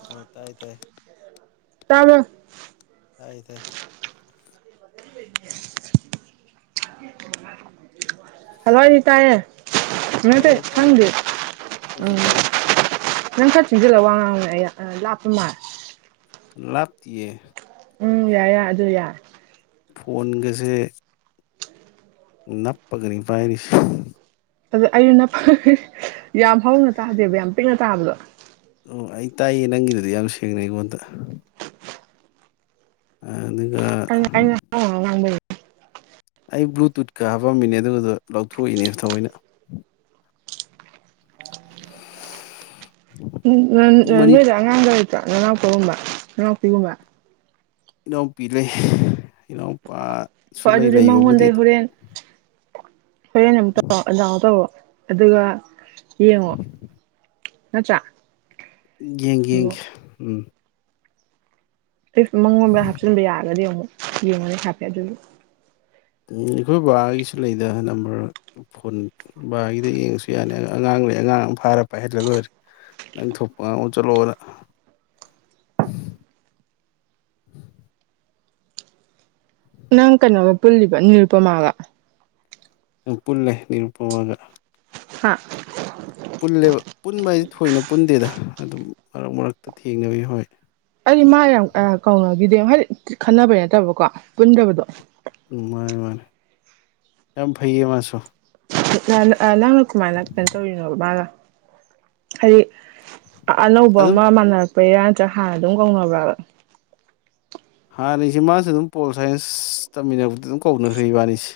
ꯍ ꯇꯥꯏ ꯇꯥꯏ ꯇꯕꯔꯣ ꯇꯥꯏ ꯇꯥꯏ ꯍꯜꯂꯣꯅꯤꯇꯥꯌꯦ ꯃꯠꯇ ꯇꯥꯏꯌꯦ ꯇꯥꯏꯌꯦ ꯊꯪꯗꯦ ꯑꯩꯁꯨ ꯎꯝ ꯇꯥꯏꯌꯦ ꯅꯪ ꯈꯔ ꯆꯤꯟꯁꯤꯜꯂꯒ ꯋꯥ ꯉꯥꯡꯅꯦ ꯑꯩ ꯂꯥꯞꯄ ꯃꯥꯜꯂ ꯂꯀ ꯎꯝ ꯌꯥꯏ ꯌꯥꯏ ꯑꯗꯨ ꯌꯥꯏ ꯐꯣꯟꯒꯁꯦ ꯅꯄꯒꯅꯤ ꯄꯥꯏꯔꯤꯁ ꯑꯗꯨꯗ ꯑꯩ ꯅ ꯌꯥꯝ ꯍꯥꯎꯅ ꯇꯥꯗꯦꯕ ꯌꯥꯝ ꯄꯤꯛꯅ ꯇꯥꯕꯗꯣ ꯑꯣ ꯑꯩ ꯇꯥꯏꯌꯦ ꯅꯪꯒꯤꯗꯨꯗꯤ ꯌꯥꯝ ꯁꯦꯡꯅ ꯑꯩꯉꯣꯟꯗ ꯎ ꯑꯗꯨꯒꯒ ꯑꯩꯅ ꯑꯩꯅ ꯍꯧꯅ ꯍꯧꯅ ꯉꯥꯡꯕꯩꯅꯦ ꯑꯩ ꯕ꯭ꯂꯨꯇꯨꯠꯀ ꯍꯥꯞꯄꯝꯃꯤꯅꯦ ꯑꯗꯨꯒꯗꯣ ꯂꯧꯊꯣꯛꯏꯅꯦ ꯊꯑꯣꯏꯅ ꯎ ꯃꯅꯤ ꯅꯣꯏꯗꯉꯥꯡꯗ ꯅꯅꯥ ꯇꯨꯝꯝꯕ ꯅꯅꯥ ꯇꯒꯨꯝꯕ ꯏꯅꯥꯎꯄꯤ ꯂꯩ ꯏꯅꯥꯎꯄꯥ ꯐꯖꯔꯤ ꯃꯍꯃꯗꯦ ꯍꯣꯔꯦꯟ ꯍ ꯅꯇ ꯌꯥ ꯇꯧꯕ ꯑꯗꯨꯒ ꯌꯦꯪꯍꯣ ꯃꯅꯇꯔꯥ ꯌꯦꯡ ꯌꯦꯡ ꯎꯝ ꯃꯉꯣꯟꯗ ꯍꯥꯞꯆꯤꯟꯕ ꯌꯥꯔꯒꯗꯤ ꯑꯃꯨꯛ ꯌꯦꯟꯒꯤꯃꯅꯦ ꯍꯥꯄꯤꯦꯌꯥꯖꯂ ꯎꯝ ꯑꯩꯈꯣꯏ ꯕꯥꯒꯤꯁꯤ ꯂꯩꯗ ꯅꯝꯕꯔ ꯐꯣꯟ ꯕꯥꯒꯤꯗ ꯌꯦꯡꯉꯁꯨ ꯌꯥꯅꯤ ꯑꯉꯥꯡ ꯂꯩ ꯑꯉꯥꯡ ꯑꯃ ꯐꯥꯔ ꯄꯥꯏꯍꯜꯂ ꯂꯣꯏꯔꯦ ꯅꯪ ꯊꯣꯛꯄ ꯑꯥꯡꯨ ꯆꯠꯂꯛꯑꯣꯅ ꯅꯪ ꯀꯩꯅꯣꯒ ꯄꯨꯜꯂꯤꯕ ꯅꯤꯔꯨꯄꯃꯥꯒ ꯄꯨꯜꯂꯦ ꯅꯤꯔꯨꯄꯒꯎ ꯍꯥꯍꯥ ꯄꯨꯜꯂꯦꯕ ꯄꯨꯟꯕ ꯍꯥꯏꯁꯦ ꯊꯣꯏꯅ ꯄꯨꯟꯗꯦꯗ ꯑꯗꯨꯝ ꯃꯔꯛ ꯃꯔꯛꯇ ꯊꯦꯡꯅꯕꯤ ꯍꯣꯏ ꯑꯩ ꯃꯥ ꯌꯥꯝ ꯀꯧꯅꯈꯤꯗꯦ ꯍꯥꯏꯗꯤ ꯈꯟꯅꯕꯩ ꯅꯠꯇꯕꯀꯣ ꯄꯨꯟꯗꯕꯗꯣ ꯃꯥꯅꯤ ꯃꯥꯅꯤ ꯌꯥꯝꯦꯝ ꯐꯩꯌꯦ ꯃꯥꯁꯨꯣ ꯅꯪꯅ ꯀꯃꯥꯏꯅ ꯀꯩꯅꯣ ꯇꯧꯔꯤꯅꯣꯕ ꯃꯥꯒ ꯍꯥꯏꯗꯤ ꯑꯅꯧꯕ ꯑꯗꯨꯝ ꯑꯃ ꯃꯥꯟꯅꯔ ꯄꯩꯔꯥ ꯆ ꯍꯥꯟꯅ ꯑꯗꯨꯝ ꯀꯧꯅꯕ꯭ꯔꯕꯝ꯫ ꯍꯥꯟꯅꯁꯤ ꯃꯥꯁꯨ ꯑꯗꯨꯝ ꯄꯣꯜ ꯁꯥꯏꯟꯁ ꯇꯝꯃꯤꯟꯅꯕꯗꯤ ꯑꯗꯨꯝ ꯀꯧꯅꯈ꯭ꯔꯦ ꯏꯕꯥꯅꯤꯁꯦ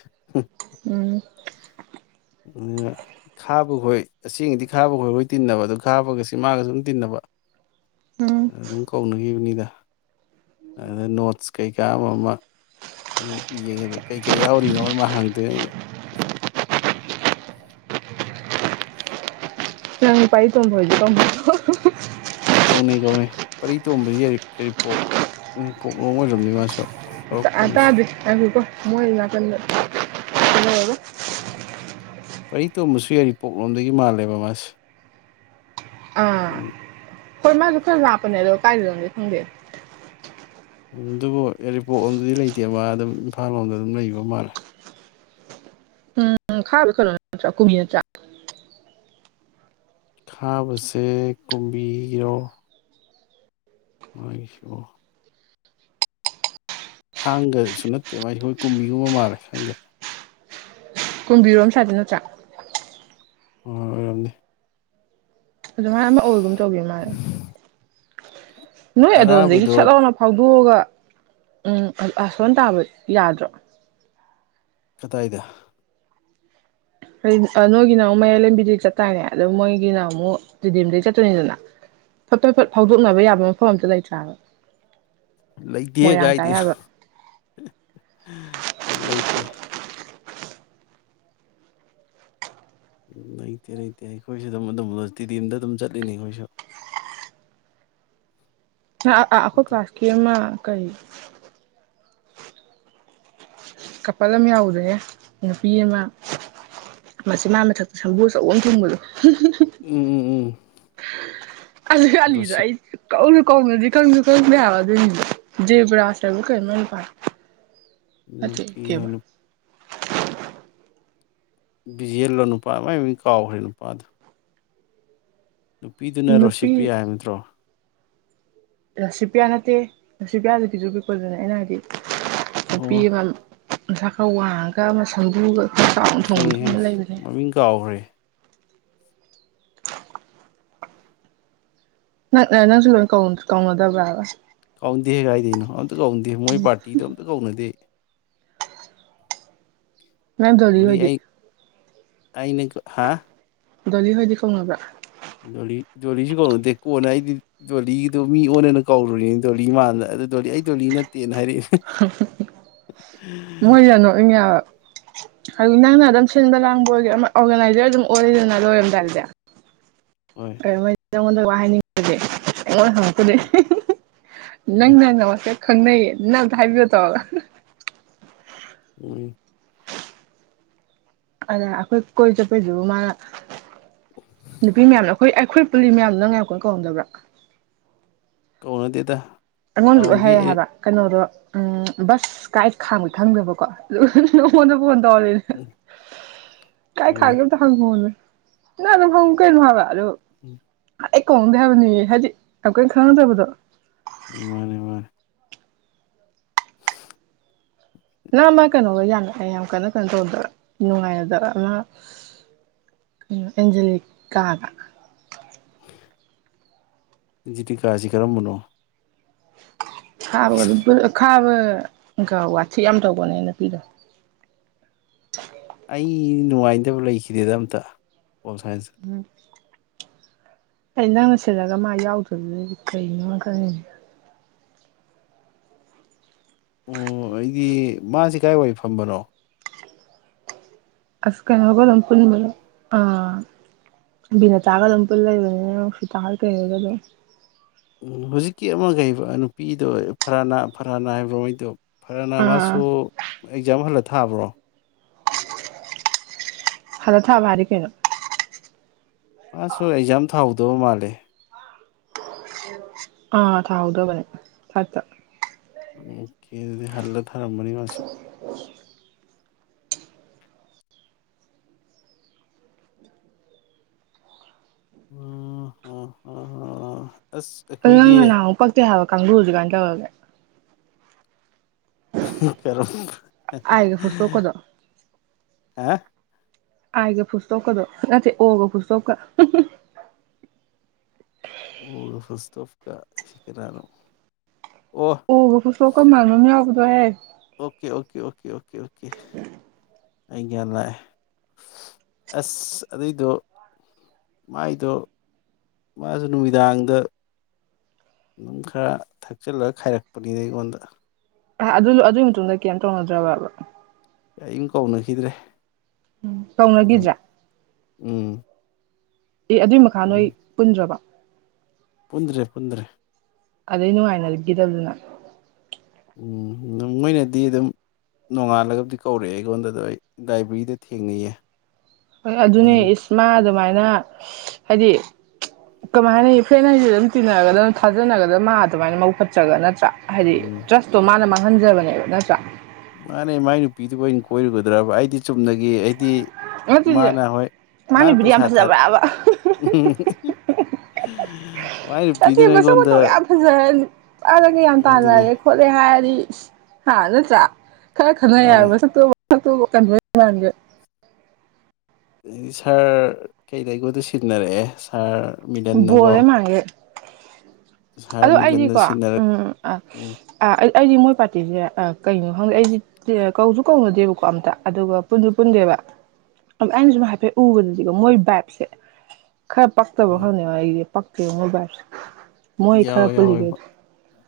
ꯎꯝ ꯈꯥꯕ ꯈꯣꯏ ꯑꯁꯦꯡꯗꯤ ꯈꯥꯕ ꯈꯣꯏꯈꯣꯏ ꯇꯤꯟꯅꯕ ꯑꯗꯨ ꯈꯥꯕꯒꯁꯤ ꯃꯥꯒ ꯁꯨꯝ ꯇꯤꯟꯅꯕ ꯎꯝ ꯑꯗꯨꯝ ꯀꯥꯎꯅꯈꯤꯕꯅꯤꯗ ꯑꯗ ꯅꯣꯠꯁ ꯀꯩꯀꯥ ꯑꯃ ꯑꯃ ꯑꯗꯨꯝ ꯌꯦꯡꯉꯗ ꯀꯩꯀꯩ ꯌꯥꯎꯔꯤꯅꯣ ꯃꯥ ꯍꯪꯗꯣꯏꯉꯩꯗ [inaudible] ꯅꯪ ꯄꯩꯔꯤꯇꯣꯝꯕ ꯍꯣꯢꯗꯤꯀꯣ ꯀꯧꯅꯩ ꯀꯧꯅꯩ ꯄꯔꯤ ꯇꯣꯕꯁꯤ ꯌꯥꯔꯤꯄꯣꯛ ꯌꯥꯔꯤꯄꯣꯛ ꯂꯣꯡꯑꯣꯏꯔꯝꯅꯤ ꯃꯥꯁꯨ꯫ ꯑ ꯇ ꯍꯧꯔꯛꯐꯝꯁꯦ ꯗꯦ ꯉꯥꯏꯈꯣꯀꯣ ꯃꯣꯏꯅꯥꯀꯟꯗ꯭ꯔ ꯀꯩꯗꯧꯑꯦꯕ꯫ ꯄꯔꯤ ꯇꯣꯝꯕꯁꯨ ꯌꯥꯔꯤ ꯄꯣꯛꯂꯣꯝꯗꯒꯤ ꯃꯥꯜꯂꯦꯕ ꯃꯥꯁꯦ ꯑꯥ ꯎꯝ ꯍꯣꯏ ꯃꯥꯁꯨꯗꯨ ꯈꯔ ꯂꯄꯅꯦꯗꯣ ꯀꯥꯏꯗ ꯈꯪꯗꯦ ꯎꯝ ꯑꯗꯨꯕꯨ ꯌꯥꯏꯔꯤꯄꯣꯛꯂꯣꯝꯗꯨꯗꯤ ꯂꯩꯇꯦ ꯃꯥ ꯑꯗꯨꯝ ꯏꯝꯐꯥꯜ ꯂꯣꯝꯗ ꯑꯗꯨꯝ ꯂꯩꯕ ꯃꯥꯜꯂꯦ ꯎꯝ ꯈꯥꯕ ꯀꯩꯅꯣ ꯅꯠꯇꯔꯣ ꯀꯨꯝꯕꯥ ꯅꯠꯇꯔꯣ ꯈꯥꯕꯁꯦ ꯀꯨꯝꯕꯤꯔꯣ ꯃꯥꯏꯁꯨ ꯊꯥꯡꯒꯁꯨ ꯅꯠꯇꯦ ꯃꯥꯥꯏ ꯑꯩꯈꯣꯏ ꯀꯨꯝꯕꯤꯒꯨꯝꯕ ꯃꯥꯜꯂꯦ ꯈꯪꯗꯦ ꯀꯨꯝꯕꯤꯔꯣꯝ ꯁꯥꯗ ꯅꯠꯇ꯭ꯔꯥ ꯍꯣꯏ ꯑꯣꯏꯔꯝꯅꯤ ꯑꯗꯨꯃꯥꯏꯅ ꯑꯃ ꯑꯣꯏꯒꯨꯝ ꯇꯧꯒꯦ ꯃꯥꯁꯦ ꯅꯣꯏ ꯑꯗꯣꯝꯗꯩ ꯑꯔꯥꯕꯗꯣ ꯁꯠ ꯂꯥꯎ ꯐꯥꯎ ꯂꯣꯛꯑꯒ ꯎꯝ ꯁꯣꯝꯇꯥꯕ ꯌꯥꯗ꯭ꯔꯣ ꯀꯗꯥꯏꯗ ꯅꯣꯏꯒꯤꯅ ꯑꯃꯨꯛ ꯃꯌꯥꯏ ꯂꯝꯕꯤꯗꯒꯤ ꯆꯠꯇꯇꯥꯥꯏꯅꯦ ꯑꯗꯨ ꯃꯣꯏꯒꯤꯅ ꯑꯃꯨꯛ ꯗꯤꯗꯤꯝꯗꯒꯤ ꯆꯠꯇꯅꯤꯗꯅ ꯐꯠ ꯐꯠ ꯐꯠ ꯐꯥꯎꯗꯣꯛꯅꯕ ꯌꯥꯕ ꯃꯐꯝ ꯑꯝꯇ ꯂꯩꯇ꯭ꯔꯥꯕ ꯂꯩꯇꯦ ꯃꯣꯏꯔꯥꯡ ꯇꯥ ꯀꯥꯏꯗꯅꯣ ꯌꯥꯕ ꯂꯩꯇꯦ ꯎꯝ ꯂꯩꯇꯦ ꯂꯩꯇꯦ ꯑꯩꯈꯣꯏꯁꯨ ꯗꯨꯝ ꯑꯗꯨꯝ ꯇꯤꯗꯤ ꯑꯝꯗ ꯑꯗꯨꯝ ꯆꯠꯂꯤꯅꯤ ꯑꯩꯈꯣꯏꯁꯨ ꯑ ꯑꯈꯣꯏ ꯀ꯭ꯂꯥꯁꯀꯤ ꯑꯃ ꯀꯩ ꯀꯄꯜ ꯑꯃ ꯌꯥꯎꯗꯕ ꯅꯨꯄꯤ ꯑꯃ ꯃꯆꯤꯟꯕꯥꯟ ꯃꯊꯛꯇ ꯁꯝꯕꯨꯨ ꯑꯆꯧꯕ ꯑꯃ ꯊꯨꯡꯕꯗꯣ꯫ [inaudible] ꯎꯝ ꯎꯝ ꯎꯝ ꯑꯁ ꯒꯂꯤꯗ ꯔꯣꯁꯤꯞ ꯑꯩ ꯀꯧꯁꯨ ꯀꯧꯅꯗꯦ ꯀꯪꯁꯨ ꯀꯪꯗꯦ ꯍꯥꯏꯕ ꯑꯗꯨꯅꯤꯗꯣ ꯖꯦꯕ꯭ꯔꯥꯥꯁꯕꯨ ꯍꯥꯏꯕ ꯀꯩꯅꯣ ꯃꯥꯏ ꯅꯨꯄꯥꯗꯣ ꯅꯨꯄꯤ ꯍꯥꯏꯅꯨ ꯕꯤꯖꯦꯜꯂꯣ ꯅꯨꯄꯥ ꯃꯥꯏ ꯃꯤꯡ ꯀꯥꯎꯒꯔ꯭ꯦ ꯅꯨꯄꯥꯗꯣ ꯅꯨꯄꯤꯗꯨꯅ ꯅꯨꯄꯤ ꯔꯣꯁꯤꯄ꯭ꯔꯤꯌꯥ ꯍꯥꯏꯕ ꯅꯠꯇꯔꯣ ꯔꯁꯤꯄꯤꯌꯥ ꯅꯠꯇꯦ ꯔꯁꯤꯄꯤꯌꯥꯗꯤ ꯕꯤꯖꯨ ꯀꯣꯏꯅꯦ ꯑꯩꯅ ꯍꯥꯏꯗꯤ ꯑꯣ ꯑꯣꯛꯄꯤ ꯃꯟ ꯃꯁꯥ ꯈꯥꯔ ꯋꯥꯡꯉꯥꯒ ꯑꯃ ꯁꯝꯕꯔꯨꯒ ꯈꯩ ꯍꯩ ꯃꯃꯤꯡ ꯀꯥꯎꯈ꯭ꯔꯦ ꯅꯪ ꯅꯪꯁꯨ ꯀꯧ ꯀꯧꯉꯗꯕ꯭ꯔꯕ ꯍꯦꯛꯒꯥꯏꯗꯦꯅꯣ ꯑꯝꯇ ꯀꯧꯅꯗꯦ ꯃꯣꯏ ꯄꯥꯔꯇꯤꯗ ꯑꯝꯇ ꯀꯧꯅꯗꯦ ꯃ ꯇꯣꯗꯤ ꯑꯣꯡꯂꯤ ꯑꯣꯏꯗꯤ ꯑꯩ ꯅꯦ ꯀꯣ ꯍꯥ ꯗꯣꯂꯤ ꯍꯣꯏꯗꯤ ꯈꯣꯡꯉꯕ꯭ꯔꯥ ꯗ ꯗꯣꯂꯤꯁꯨ ꯀꯧꯔꯨꯗꯦ ꯀꯣꯟꯅ ꯑꯩꯗꯤ ꯗꯣꯂꯤꯗꯨꯣ ꯃꯤ ꯑꯣꯟꯅꯅ ꯀꯧꯔꯨꯔꯤꯅꯤ ꯗꯣꯂꯤ ꯃꯥꯟꯗ ꯑꯗꯨ ꯗꯣꯂꯤ ꯑꯩ ꯗꯣꯂꯤ ꯅꯠꯇꯦꯅ ꯍꯥꯏꯔꯛꯏ ꯃꯣꯏ ꯌꯥ ꯅꯣꯛ ꯑꯗꯨ ꯅꯪꯅ ꯑꯗꯨꯝ ꯁꯤꯟꯕ ꯂꯥꯡꯕꯒꯤ ꯑꯣꯔꯒꯅꯥꯏꯖꯔ ꯑꯗꯨꯝ ꯑꯣꯏꯔꯗꯅ ꯂꯣꯏꯔꯝꯗꯥꯏꯗꯤ ꯍꯣꯏ ꯀꯩꯅꯣ ꯅꯪꯉꯣꯟꯗ ꯋꯥ ꯍꯥꯏꯅꯤꯡꯉꯒꯦ ꯑꯣ ꯍꯅꯦ ꯅꯪ ꯎꯝ ꯅꯪ ꯅꯃꯁꯦ ꯈꯪꯅꯩꯌꯦ ꯅꯅ ꯑꯝꯇ ꯍꯥꯏꯕꯤꯌꯨ ꯇꯧꯒ ꯎꯝ ꯑꯗ ꯑꯩꯈꯣꯏ ꯀꯣꯏ ꯆꯄꯣꯏꯖ ꯃꯥꯅ ꯅꯨꯄꯤ ꯃꯌꯥꯝꯅ ꯑꯩꯈꯣꯏ ꯑꯩꯈꯣꯏ ꯄꯨꯜꯂꯤ ꯃꯌꯥꯝ ꯅꯪ ꯉ ꯌꯥꯝ ꯀꯨ ꯀꯧꯍꯝꯗꯕ꯭ꯔꯥ ꯀꯧꯅꯗꯤꯦꯗ ꯑꯩꯉꯣꯟꯗ ꯂꯣꯏ ꯍꯥꯏꯔꯦ ꯍꯥꯏꯕ ꯀꯩꯅꯣꯗꯣ ꯎꯝ ꯕꯁ ꯀꯥꯏ ꯈꯥꯡꯒ ꯈꯪꯗꯕꯀꯣ ꯍꯣꯟꯅꯕ ꯍꯣꯟ ꯅꯦ ꯎꯝ ꯀꯥꯏ ꯍꯣꯏ ꯈꯥꯏꯒꯦ ꯇ ꯍꯪꯍꯅꯦ ꯅ ꯑꯗꯨ ꯍꯪ ꯀꯣꯏꯦ ꯅꯣꯍꯕ ꯍꯜꯂꯣ ꯎꯝ ꯑꯩ ꯀꯣꯡꯗꯦ ꯍꯥꯏꯕꯅꯤ ꯍꯥꯏꯗꯤ ꯌꯥꯝ ꯀꯣꯏꯅ ꯈꯪꯅꯗꯕꯗꯣ ꯔꯦꯕꯔ ꯅꯪ ꯑꯃ ꯀꯩꯅꯣꯒ ꯌꯥꯝ ꯌꯥꯝ ꯀꯟꯅ ꯀꯩꯅꯣ ꯇꯧꯗꯕ ꯅꯨꯡꯉꯥꯏꯅꯗꯕ ꯑꯃ ꯀꯩꯅꯣ ꯑꯦꯟꯖꯦꯂꯤꯀꯥꯒ ꯖꯤꯗꯤꯤ ꯀꯥꯖꯤ ꯀꯔꯝ ꯃꯅꯣ ꯈꯥꯕ ꯈꯥꯕ ꯀ ꯋꯥꯁꯤ ꯌꯥꯝ ꯇꯧꯕꯅꯦꯅ ꯄꯤꯗꯣ ꯑꯩ ꯅꯨꯡꯉꯥꯏꯇꯕ ꯂꯩꯈꯤꯗꯦꯗ ꯑꯝꯇ ꯑꯣꯣ ꯁꯥꯏꯟꯁ ꯎꯝ ꯑꯩ ꯅꯪꯅ ꯁꯤꯠꯂꯒ ꯃꯥ ꯌꯥꯎꯗꯣꯏꯗꯨꯗꯗꯤ ꯀꯩꯅꯣ ꯈꯛꯅꯦ ꯑꯣ ꯑꯩꯗꯤ ꯃꯥꯁꯤꯦ ꯀꯥꯏ ꯋꯥ ꯐꯝꯕꯅꯣ ꯍꯁ ꯀꯩꯅ ꯍꯒꯣ ꯂꯝꯄꯜꯕ ꯑ ꯅ ꯇꯥꯒ ꯂꯄꯜꯂ ꯏꯕ ꯇꯥ ꯀꯔꯣ ꯍꯧꯖꯤꯛꯀꯤ ꯑꯃꯈꯩꯕ ꯅꯨꯄꯤꯗꯣ ꯐꯔꯥ ꯐꯔꯥꯅꯥ ꯍꯥꯏꯕ꯭ꯔꯣꯉꯩꯗꯣ ꯐꯔꯅ ꯑꯥ ꯑꯥ ꯃꯥꯁꯨ ꯑꯦꯛꯖꯥꯝ ꯍꯜꯂ ꯊꯥꯕ꯭ꯔꯣ ꯍꯜꯂꯥ ꯊꯥꯕꯥ ꯍꯥꯢꯗꯤ ꯀꯩꯅꯣ ꯃꯁꯨ ꯑꯦꯖꯝ ꯊꯥꯎ ꯗꯣ ꯃꯥꯂꯦ ꯑꯥ ꯊꯥꯍꯧꯗꯕꯅꯦ ꯐꯥꯏꯞꯄꯇ ꯑꯣꯀꯦ ꯑꯗꯨꯗꯤ ꯍꯜꯂ ꯊꯥꯔꯝꯃꯅꯤ ꯃꯥꯁꯨ ꯑꯝ ꯍ ꯍ ꯑꯁ ꯑꯩꯈꯣꯏꯒꯤ ꯀꯪꯒꯨꯗꯨ ꯀꯃꯥꯏ ꯇꯧꯒꯔꯒꯦ ꯍꯥ ꯑꯥꯏꯒ ꯐꯨꯁꯇꯣꯛꯀꯗꯣ ꯍꯥ ꯍꯥ ꯑꯥꯏ ꯒ ꯐꯨꯜꯁꯇ꯭ꯣꯞ ꯀꯗꯣ ꯅꯠꯇꯦ ꯑꯣ ꯒ ꯐꯨꯜꯁꯇ꯭ꯣꯞ ꯀ ꯍꯨꯝ ꯍꯨꯝ ꯑꯣ ꯒ ꯐꯨꯜꯁꯇ꯭ꯣꯞ ꯀ ꯀꯅꯥꯅꯣ ꯑꯣ ꯒ ꯐꯨꯜꯁꯇ꯭ꯣꯞ ꯀ ꯃꯟꯕ ꯑꯃ ꯌꯧꯕꯗꯣ ꯍꯣꯏꯍꯦ okay okay okay okay okay okay ꯑꯩ ꯒ꯭ꯌꯥꯟ ꯂꯥꯛꯑꯦ ꯑꯁ ꯑꯗꯨꯏꯗꯣ ꯃꯥꯏꯗꯣ ꯃꯥꯁꯨ ꯅꯨꯃꯤꯗꯥꯡꯗ ꯑꯗꯨꯝ ꯈꯔ ꯊꯛꯆꯤꯜꯂꯒ ꯈꯥꯏꯔꯛꯄꯅꯤꯗ ꯑꯩꯉꯣꯟꯗ ꯑꯥ ꯑꯗꯨ ꯗꯨꯏ ꯃꯇꯨꯡꯗꯩꯩ ꯀꯩꯝ ꯇꯧꯅꯗ꯭ꯔꯕꯕ ꯀꯦꯏꯝ ꯀꯧꯅꯈꯤꯗ꯭ꯔꯦ ꯎꯝ ꯑꯗꯨꯝ ꯀꯧꯅꯒꯤꯗ꯭ꯔꯦ ꯎꯝ ꯑꯦ ꯑꯗꯨꯏ ꯃꯈꯥ ꯅꯣꯏ ꯄꯨꯟꯗ꯭ꯔꯕꯣ ꯄꯨꯟꯗ꯭ꯔꯦ ꯄꯨꯟꯗ꯭ꯔꯦ ꯑꯗꯩ ꯅꯨꯡꯉꯥꯏꯅꯒꯤꯗꯕꯗꯨꯅ ꯎꯝ ꯃꯣꯏꯅꯗꯤ ꯑꯗꯨꯝ ꯅꯣꯡꯉꯥꯜꯂꯒꯕꯨꯗꯤ ꯀꯧꯔꯛꯑꯦ ꯑꯩꯉꯣꯟꯗꯗꯣ ꯑꯩ ꯂꯥꯏꯕ꯭ꯔꯦꯔꯤꯗ ꯊꯦꯡꯅꯩꯌꯦ ꯍꯣꯏ ꯑꯩ ꯑꯗꯨꯅꯦ ꯑꯗꯨꯝ ꯏꯁ ꯃꯥ ꯑꯗꯨꯃꯥꯏꯅ ꯗ ꯍꯥꯏꯗꯤ ꯀꯃꯥꯏꯅ ꯐ꯭ꯔꯦꯟ ꯍꯥꯏꯁꯤꯗꯤ ꯑꯗꯨꯝ ꯇꯤꯟꯅꯒꯗꯕꯅꯤ ꯊꯥꯖꯅꯒꯗꯕꯅꯤ ꯃꯥ ꯑꯗꯨꯃꯥꯏꯅ ꯃꯕꯨꯛ ꯐꯠꯇꯔꯒ ꯅꯠꯇ꯭ꯔꯥ ꯍꯥꯏꯗꯤ ꯎꯝ ꯇ꯭ꯔꯁꯠꯇꯣ ꯃꯥꯅ ꯃꯥꯡ ꯍꯟꯖꯕꯅꯦꯕ ꯅꯠꯇ꯭ꯔ ꯃꯥꯅꯦ ꯃꯥꯏ ꯅꯨꯄꯤꯗꯨꯕꯨ ꯑꯩꯅꯥ ꯀꯣꯏꯔꯨꯒꯗ꯭ꯔꯕ ꯑꯩꯗꯤ ꯆꯨꯝꯅꯒꯤ ꯑꯩꯗꯤ ꯅꯠꯇ꯭ꯔꯗꯤ ꯃꯥꯅ ꯍꯣꯏ ꯃꯥ ꯃꯥꯅ ꯅꯨꯄꯤꯗꯤ ꯌꯥꯝ ꯄꯩꯁꯥ ꯊꯥꯔꯛ ꯐꯖꯕ꯭ꯔꯕ ꯃꯥꯏ ꯆꯊꯤ ꯅꯨꯄꯤꯗꯨꯅ ꯃꯁꯛ ꯑꯩꯉꯣꯟꯗ ꯃꯇꯧ ꯌꯥꯝ ꯐꯖꯔꯗꯤ ꯅꯨꯄꯥꯅꯒ ꯌꯥꯝ ꯑꯗꯨꯅꯤ ꯇꯥꯅꯔꯦ ꯈꯣꯠꯂꯦ ꯍꯥꯏꯔꯗꯤ ꯍꯥ ꯅꯠꯇꯔꯥ ꯈꯥ ꯈꯅ ꯌꯥꯏ ꯃꯥꯅꯦ ꯃꯁꯛꯇꯨ ꯃꯁꯛꯇꯨꯒꯥ ꯀꯟꯒꯔ꯭ꯦ ꯃꯟꯒꯩ ꯑꯗꯤ ꯁꯥꯔ ꯀꯩꯗꯣ ꯑꯩꯉꯣꯟꯗ ꯁꯤꯟꯅꯔꯛꯑꯦ ꯁꯥꯔ ꯕꯣꯜ ꯃꯤꯂꯟꯅꯀꯣ ꯍꯦꯛ ꯃꯟꯒꯩ ꯁꯥꯔ ꯑꯗꯨ ꯃꯤꯂꯟꯅ ꯑꯩꯗꯤꯀꯣ ꯁꯤꯟꯅꯔꯛ ꯎꯝ ꯎꯝ ꯑꯥ ꯎꯝ ꯑꯩ ꯑꯩꯗꯤ ꯃꯣꯏ ꯄꯥꯔꯇꯤꯁꯦ ꯑ ꯀꯩꯅꯣ ꯈꯪꯗꯦ ꯑꯩꯗꯤ ꯀꯧꯁꯨ ꯀꯧꯅꯗꯦꯕꯀꯣ ꯑꯝꯇ ꯑꯗꯨꯒ ꯄꯨꯟꯁꯨ ꯄꯨꯟꯗꯦꯕ ꯑꯩꯅ ꯁꯨꯝ ꯍꯥꯏꯐꯦꯠ ꯎꯕꯗꯗꯤꯀꯣ ꯃꯣꯏ ꯕꯥꯏꯞꯁꯦ ꯈꯔ ꯄꯥꯛꯇꯕꯣ ꯍꯅꯤꯉ ꯑꯩ ꯄꯛꯦ ꯃꯣꯕꯔ ꯃꯣꯏ ꯈꯔ ꯌꯥꯎꯋꯦ ꯌꯥꯎꯋꯦꯕ ꯄꯂꯤꯒꯦꯗ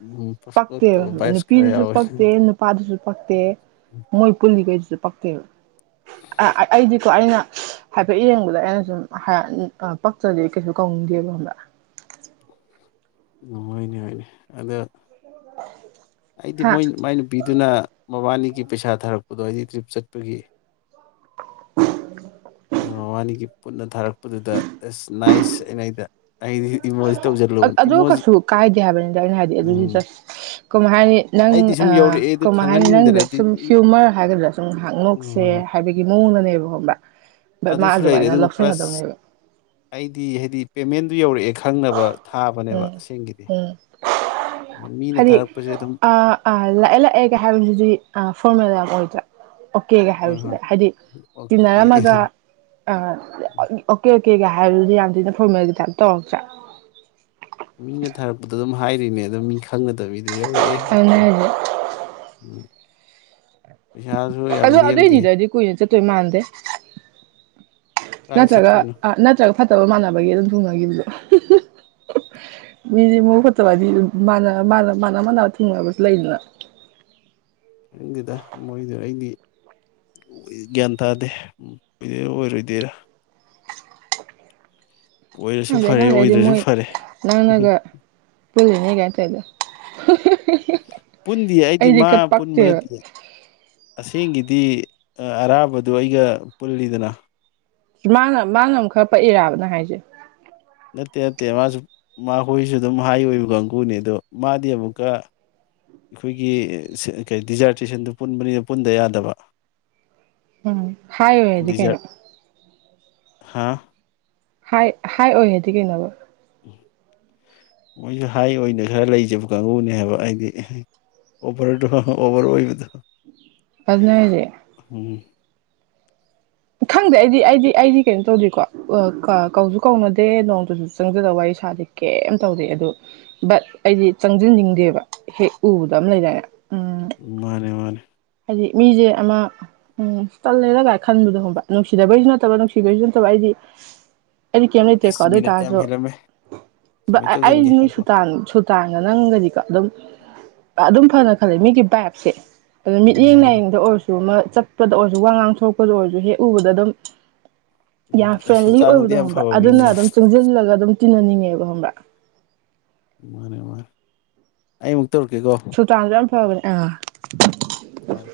ꯎꯝ ꯄꯛꯇꯦꯕ ꯄꯁꯀꯣꯠꯇꯕ ꯚꯥꯏꯞꯁ ꯈꯔ ꯅꯨꯄꯤꯗꯨꯁꯨ ꯌꯥꯎꯋꯦ ꯄꯛꯇꯦ ꯅꯨꯄꯥꯗꯨꯁꯨ ꯄꯛꯇ‌ꯦ ꯃꯣꯏ ꯄꯨꯜꯂꯤ ꯀꯩꯁꯨ ꯄꯛꯇ‌ꯦꯕ ꯑꯩꯗꯤꯀꯣ ꯑꯩꯅ ꯍꯥꯏꯐꯦꯠ ꯌꯦꯡꯕꯗ ꯑꯩꯅ ꯁꯨꯝ ꯄꯛꯇꯔꯗꯤ ꯀꯩꯁꯨ ꯀꯧꯅꯤꯡꯗꯦꯕ ꯈꯪꯕꯔ ꯅꯨꯡꯉꯥꯏꯅꯦ ꯍꯥꯏꯅꯦ ꯑꯗ ꯑꯩꯗꯤ ꯍꯥ ꯃꯣꯏ ꯃꯥꯏ ꯅꯨꯄꯤꯗꯨꯅ ꯃꯕꯥꯅꯤꯒꯤ ꯄꯩꯁꯥ ꯊꯥꯔꯛꯄꯗꯣ ꯑꯩꯗꯤ ꯇ꯭ꯔꯤꯞ ꯆꯠꯄꯒꯤ [unintelligible] ꯑꯗꯣ ꯃꯕꯥꯅꯤꯒꯤ ꯄꯨꯟꯅ ꯊꯥꯔꯛꯄ ꯄꯗꯨꯗ ꯑꯁ ꯅꯥꯏꯁ ꯆꯠꯂꯤꯉꯩꯗ ꯑꯗꯨ ꯀꯩꯁꯨ ꯀꯥꯏꯗꯦ ꯍꯥꯏꯕꯅꯤꯗ ꯑꯩꯅ ꯍꯥꯏꯗꯤ ꯑꯗꯨꯗꯤ ꯎꯝ ꯖꯁ ꯀꯃꯥꯏ ꯍꯥꯏꯅꯤ ꯅꯪ ꯑꯩꯗꯤ ꯑ ꯁꯨꯝ ꯌꯧꯔꯛꯑꯦ ꯑꯗꯨ ꯀꯃꯥꯏ ꯍꯥꯏꯅꯤ ꯈꯪꯍꯟꯅꯤꯡꯗꯅ ꯅꯪꯗ ꯑꯩꯗꯤ ꯁꯨꯝ ꯍ꯭ꯌꯨꯃꯔ ꯍꯥꯏꯒꯗ꯭ꯔꯥ ꯁꯨꯝ ꯉꯥꯏꯍꯥꯛ ꯅ‌ꯣꯛꯁꯦ ꯎꯝ ꯍꯥꯏꯕꯒꯤ ꯃꯑꯣꯡꯗꯅꯦꯕ ꯈꯪꯕ ꯃꯥ ꯑꯗꯨꯁꯨ ꯂꯩꯔꯦ ꯑꯗꯨꯃꯥꯏꯅ ꯑꯗꯨꯒ ꯄ꯭ꯂꯁ ꯂꯧꯁꯟꯒꯗꯕꯅꯦꯕ ꯌꯩꯔꯛꯑꯦ ꯈꯪꯅꯕ ꯊꯥꯕꯅꯦꯕ ꯎꯝ ꯑꯁ‌ꯦꯡꯀꯤꯗꯤ ꯎꯝ ꯍꯥꯏꯗꯤ ꯑ ꯑ ꯂꯥꯛꯑꯦ ꯂꯥꯛꯑꯦꯒ ꯍꯥꯏꯕꯁꯤꯗꯤ ꯐꯣꯔꯃꯦꯜ ꯌꯥꯝ ꯑꯣꯏ [unintelligible] ꯑꯣꯀꯦꯒ ꯍꯣꯏ ꯍꯥꯏꯕꯁꯤꯗ ꯍꯣꯏ ꯍꯥꯏꯗꯤ ꯑꯣꯀꯦ ꯇꯤꯟꯅꯔꯝꯃꯒ ꯑ ꯑꯣꯀꯦ ꯀꯩꯀꯥ ꯍꯥꯏꯕꯗꯨꯗꯤ ꯌꯥꯝ ꯊꯤꯅ ꯐ‌ꯣꯔꯃꯦꯜꯒꯤ ꯇꯥꯏꯞ ꯇꯧꯔꯛ ꯇꯔ ꯃꯤꯅ ꯊꯥꯔꯛꯄꯗ ꯑꯗꯨꯝ ꯍꯥꯏꯔꯤꯅꯦ ꯑꯗꯨꯝ ꯃꯤ ꯈꯪꯒꯗꯕꯤꯗ ꯑꯗꯨ ꯌꯧꯔꯛꯑꯦ ꯑꯗꯨꯅ ꯑꯣꯀꯦ ꯍꯥꯏꯁꯦ ꯎ ꯄꯩꯁꯥꯁꯨ ꯌꯥꯝ ꯂ‌ꯦꯝꯗꯦ ꯇꯨꯏ ꯃꯥꯥꯟꯗꯦ ꯀꯥꯏ ꯅꯠꯇ꯭ꯔꯒ ꯆꯠꯇꯣꯏꯅꯣ ꯑ ꯅꯠꯇ꯭ꯔꯒ ꯐꯠꯇꯕ ꯃꯥꯟꯅꯕꯒꯤ ꯑꯗꯨꯝ ꯊꯨꯡꯅꯈꯤꯕꯗꯣ ꯃꯤꯁꯦ ꯃꯕꯨꯛ ꯐꯠꯇꯕ ꯍꯥꯏꯗꯤ ꯃꯥꯟꯅ ꯃꯥꯟꯅꯕ ꯊꯨꯡꯅꯕꯁꯨ ꯂꯩꯗꯅ ꯈꯪꯗ‌ꯦꯗ ꯃꯣꯏꯗ ꯑꯩꯗꯤ ꯒ꯭ꯌꯥꯟ ꯇꯥꯗꯦ ꯑꯣꯏꯗꯨꯏꯔ ꯑꯣꯏꯔꯣꯏꯗꯩꯔꯥ ꯑꯣꯏꯔꯁꯨ ꯈꯪꯗ꯭ꯔꯦ ꯐꯔꯦ ꯈꯪꯗ꯭ꯔꯦ ꯗꯨ ꯑꯣꯏꯗ꯭ꯔꯁꯨ ꯐꯔꯦ ꯃꯣꯏꯅꯒ ꯖꯅ‌ꯦꯒ ꯇꯧꯔꯤꯗꯣ ꯄꯨꯟꯗꯤ ꯑꯩꯗꯤ ꯃꯥ ꯈꯔ ꯄꯨꯟꯕ ꯄꯛꯇꯦꯕ ꯅꯠꯇꯦ ꯑꯁꯦꯡꯒꯤꯗꯤ ꯑꯔꯥꯕꯗꯨ ꯑꯩꯒ ꯄꯨꯜꯂꯤꯗꯅ ꯃꯥꯅ ꯃꯥꯅ ꯑꯃꯨꯛ ꯈꯔ ꯄꯛꯏꯔꯕ ꯅꯪ ꯍꯥꯏꯁꯦ ꯅꯠꯇꯦ ꯅꯠꯇꯦ ꯃꯥꯁꯨ ꯃꯥ ꯍꯣꯏꯁꯨ ꯑꯗꯨꯝ ꯍꯥꯏ ꯑꯣꯏꯕ ꯀꯥꯡꯒꯨꯅꯤ ꯑꯗꯣ ꯃꯥꯗꯤ ꯑꯃꯨꯛꯀ ꯑꯩꯈꯣꯏꯒꯤ ꯗꯤꯖꯥꯔꯇꯦꯁꯟꯗꯨ ꯄꯨꯟꯕꯅꯤꯅ ꯄꯨꯟꯗ ꯌꯥꯗꯕ ꯎꯝ ꯍꯥꯏ ꯑꯣꯏꯗꯤ ꯀꯩꯅ‌ꯣ ꯍꯥꯥ ꯍꯥꯏ ꯍꯥꯏ ꯑꯣꯏ ꯍꯥꯏꯌ‌ꯦꯗꯤ ꯀꯩꯅ‌ꯣꯕ ꯃꯣꯏꯁꯨ ꯍꯥꯏ ꯑꯣꯏꯅ ꯈꯔ ꯂꯩꯖꯕ ꯀꯥꯡꯕꯨꯅꯦ ꯍꯥꯏꯕ ꯍꯥꯏꯗꯤ ꯑꯣꯚꯔꯗꯣ ꯑꯣꯚꯔ ꯑꯣꯏꯕꯗꯣ ꯑꯗꯨꯅꯤ ꯍꯥꯏꯁꯦ ꯎꯝ ꯈꯪꯗꯦ ꯑꯩꯗꯤ ꯑꯩꯗꯤ ꯑꯩꯗꯤ ꯀꯩꯅꯣ ꯇꯧꯗꯦꯀꯣ ꯀꯧꯁꯨ ꯀꯧꯅꯗꯦ ꯅꯣꯡꯇꯁꯨ ꯆꯪꯖꯗꯕ ꯋꯥꯔꯤ ꯁꯥꯗꯤ ꯀꯩꯝ ꯇꯧꯗꯦ ꯑꯗꯨ ꯕꯠ ꯑꯩꯗꯤ ꯆꯪꯁꯤꯟꯅꯤꯡꯗꯦꯕ ꯍꯦꯛ ꯎꯕꯗ ꯑꯃ ꯂꯩꯗꯥꯏꯅꯦ ꯎꯝ ꯃꯥꯅꯦ ꯃꯥꯅꯦ ꯍꯥꯏꯗꯤ ꯃꯤꯁꯦ ꯑꯃ ꯎꯝ ꯇꯜꯂꯦꯔꯒꯥꯏ ꯈꯟꯕꯗ ꯍꯨꯛ ꯅꯨꯡꯁꯤꯕꯩꯁꯨ ꯅꯠꯇꯕ ꯅꯨꯡꯁꯤꯕꯩꯁꯨ ꯅꯠꯇꯕ ꯑꯩꯗꯤ ꯑꯩꯗꯤ ꯀꯩꯝ ꯂꯩꯇꯦꯀꯣ ꯑꯦꯁ ꯑꯗꯨ ꯃꯤꯅꯠ ꯌꯥꯝ ꯑꯣꯏꯇꯥꯔꯁꯨ ꯍꯦꯜꯂꯝꯃꯦ ꯁꯝꯃꯤꯠ ꯑꯩ ꯇꯧꯁꯤꯟꯒꯦ ꯅꯣꯏ ꯍꯥꯏꯀꯣ ꯁꯨꯇꯥꯟ ꯁꯨꯇꯥꯟꯒ ꯅꯪꯒꯗꯤꯀꯣ ꯑꯗꯨꯝ ꯑꯗꯨꯝ ꯐꯅ ꯈꯜꯂꯤꯦ ꯃꯤꯒꯤ ꯕꯥꯥꯏꯞꯁꯦ ꯑꯗꯨꯅ ꯎꯝ ꯃꯤꯠꯌꯦꯡ ꯃꯥꯅꯦ ꯅꯥꯌꯦꯡꯗ ꯑꯣꯏꯔꯁꯨ ꯑꯃ ꯆꯠꯄꯗ ꯑꯣꯏꯔꯁꯨ ꯋꯥ ꯉꯥꯡꯊꯣꯔꯛꯄꯗ ꯑꯣꯏꯔꯁꯨ ꯍꯦꯛ ꯎꯗꯗꯝ ꯎꯝ ꯌꯥꯝ ꯑꯩ ꯐ꯭ꯔꯦꯟꯂꯤ ꯁꯨꯜꯇꯥꯟꯕꯨꯗꯤ ꯑꯣꯏꯕꯗꯣ ꯌꯥꯝ ꯍꯣꯟꯕ꯭ꯔ ꯐꯕ ꯑꯗꯨꯅ ꯃꯤꯅꯦ ꯑꯗꯨꯝ ꯆꯪꯁꯤꯜꯂꯒ ꯑꯗꯨꯝ ꯇꯤꯟꯅꯅꯤꯡꯉꯦꯕ ꯈꯕ꯭ꯔ ꯔꯦꯕꯔ ꯑꯛ ꯁꯨꯜꯇꯥꯟꯁꯨ ꯌꯥꯝ ꯐꯕꯅꯦ ꯑ ꯐꯔꯦ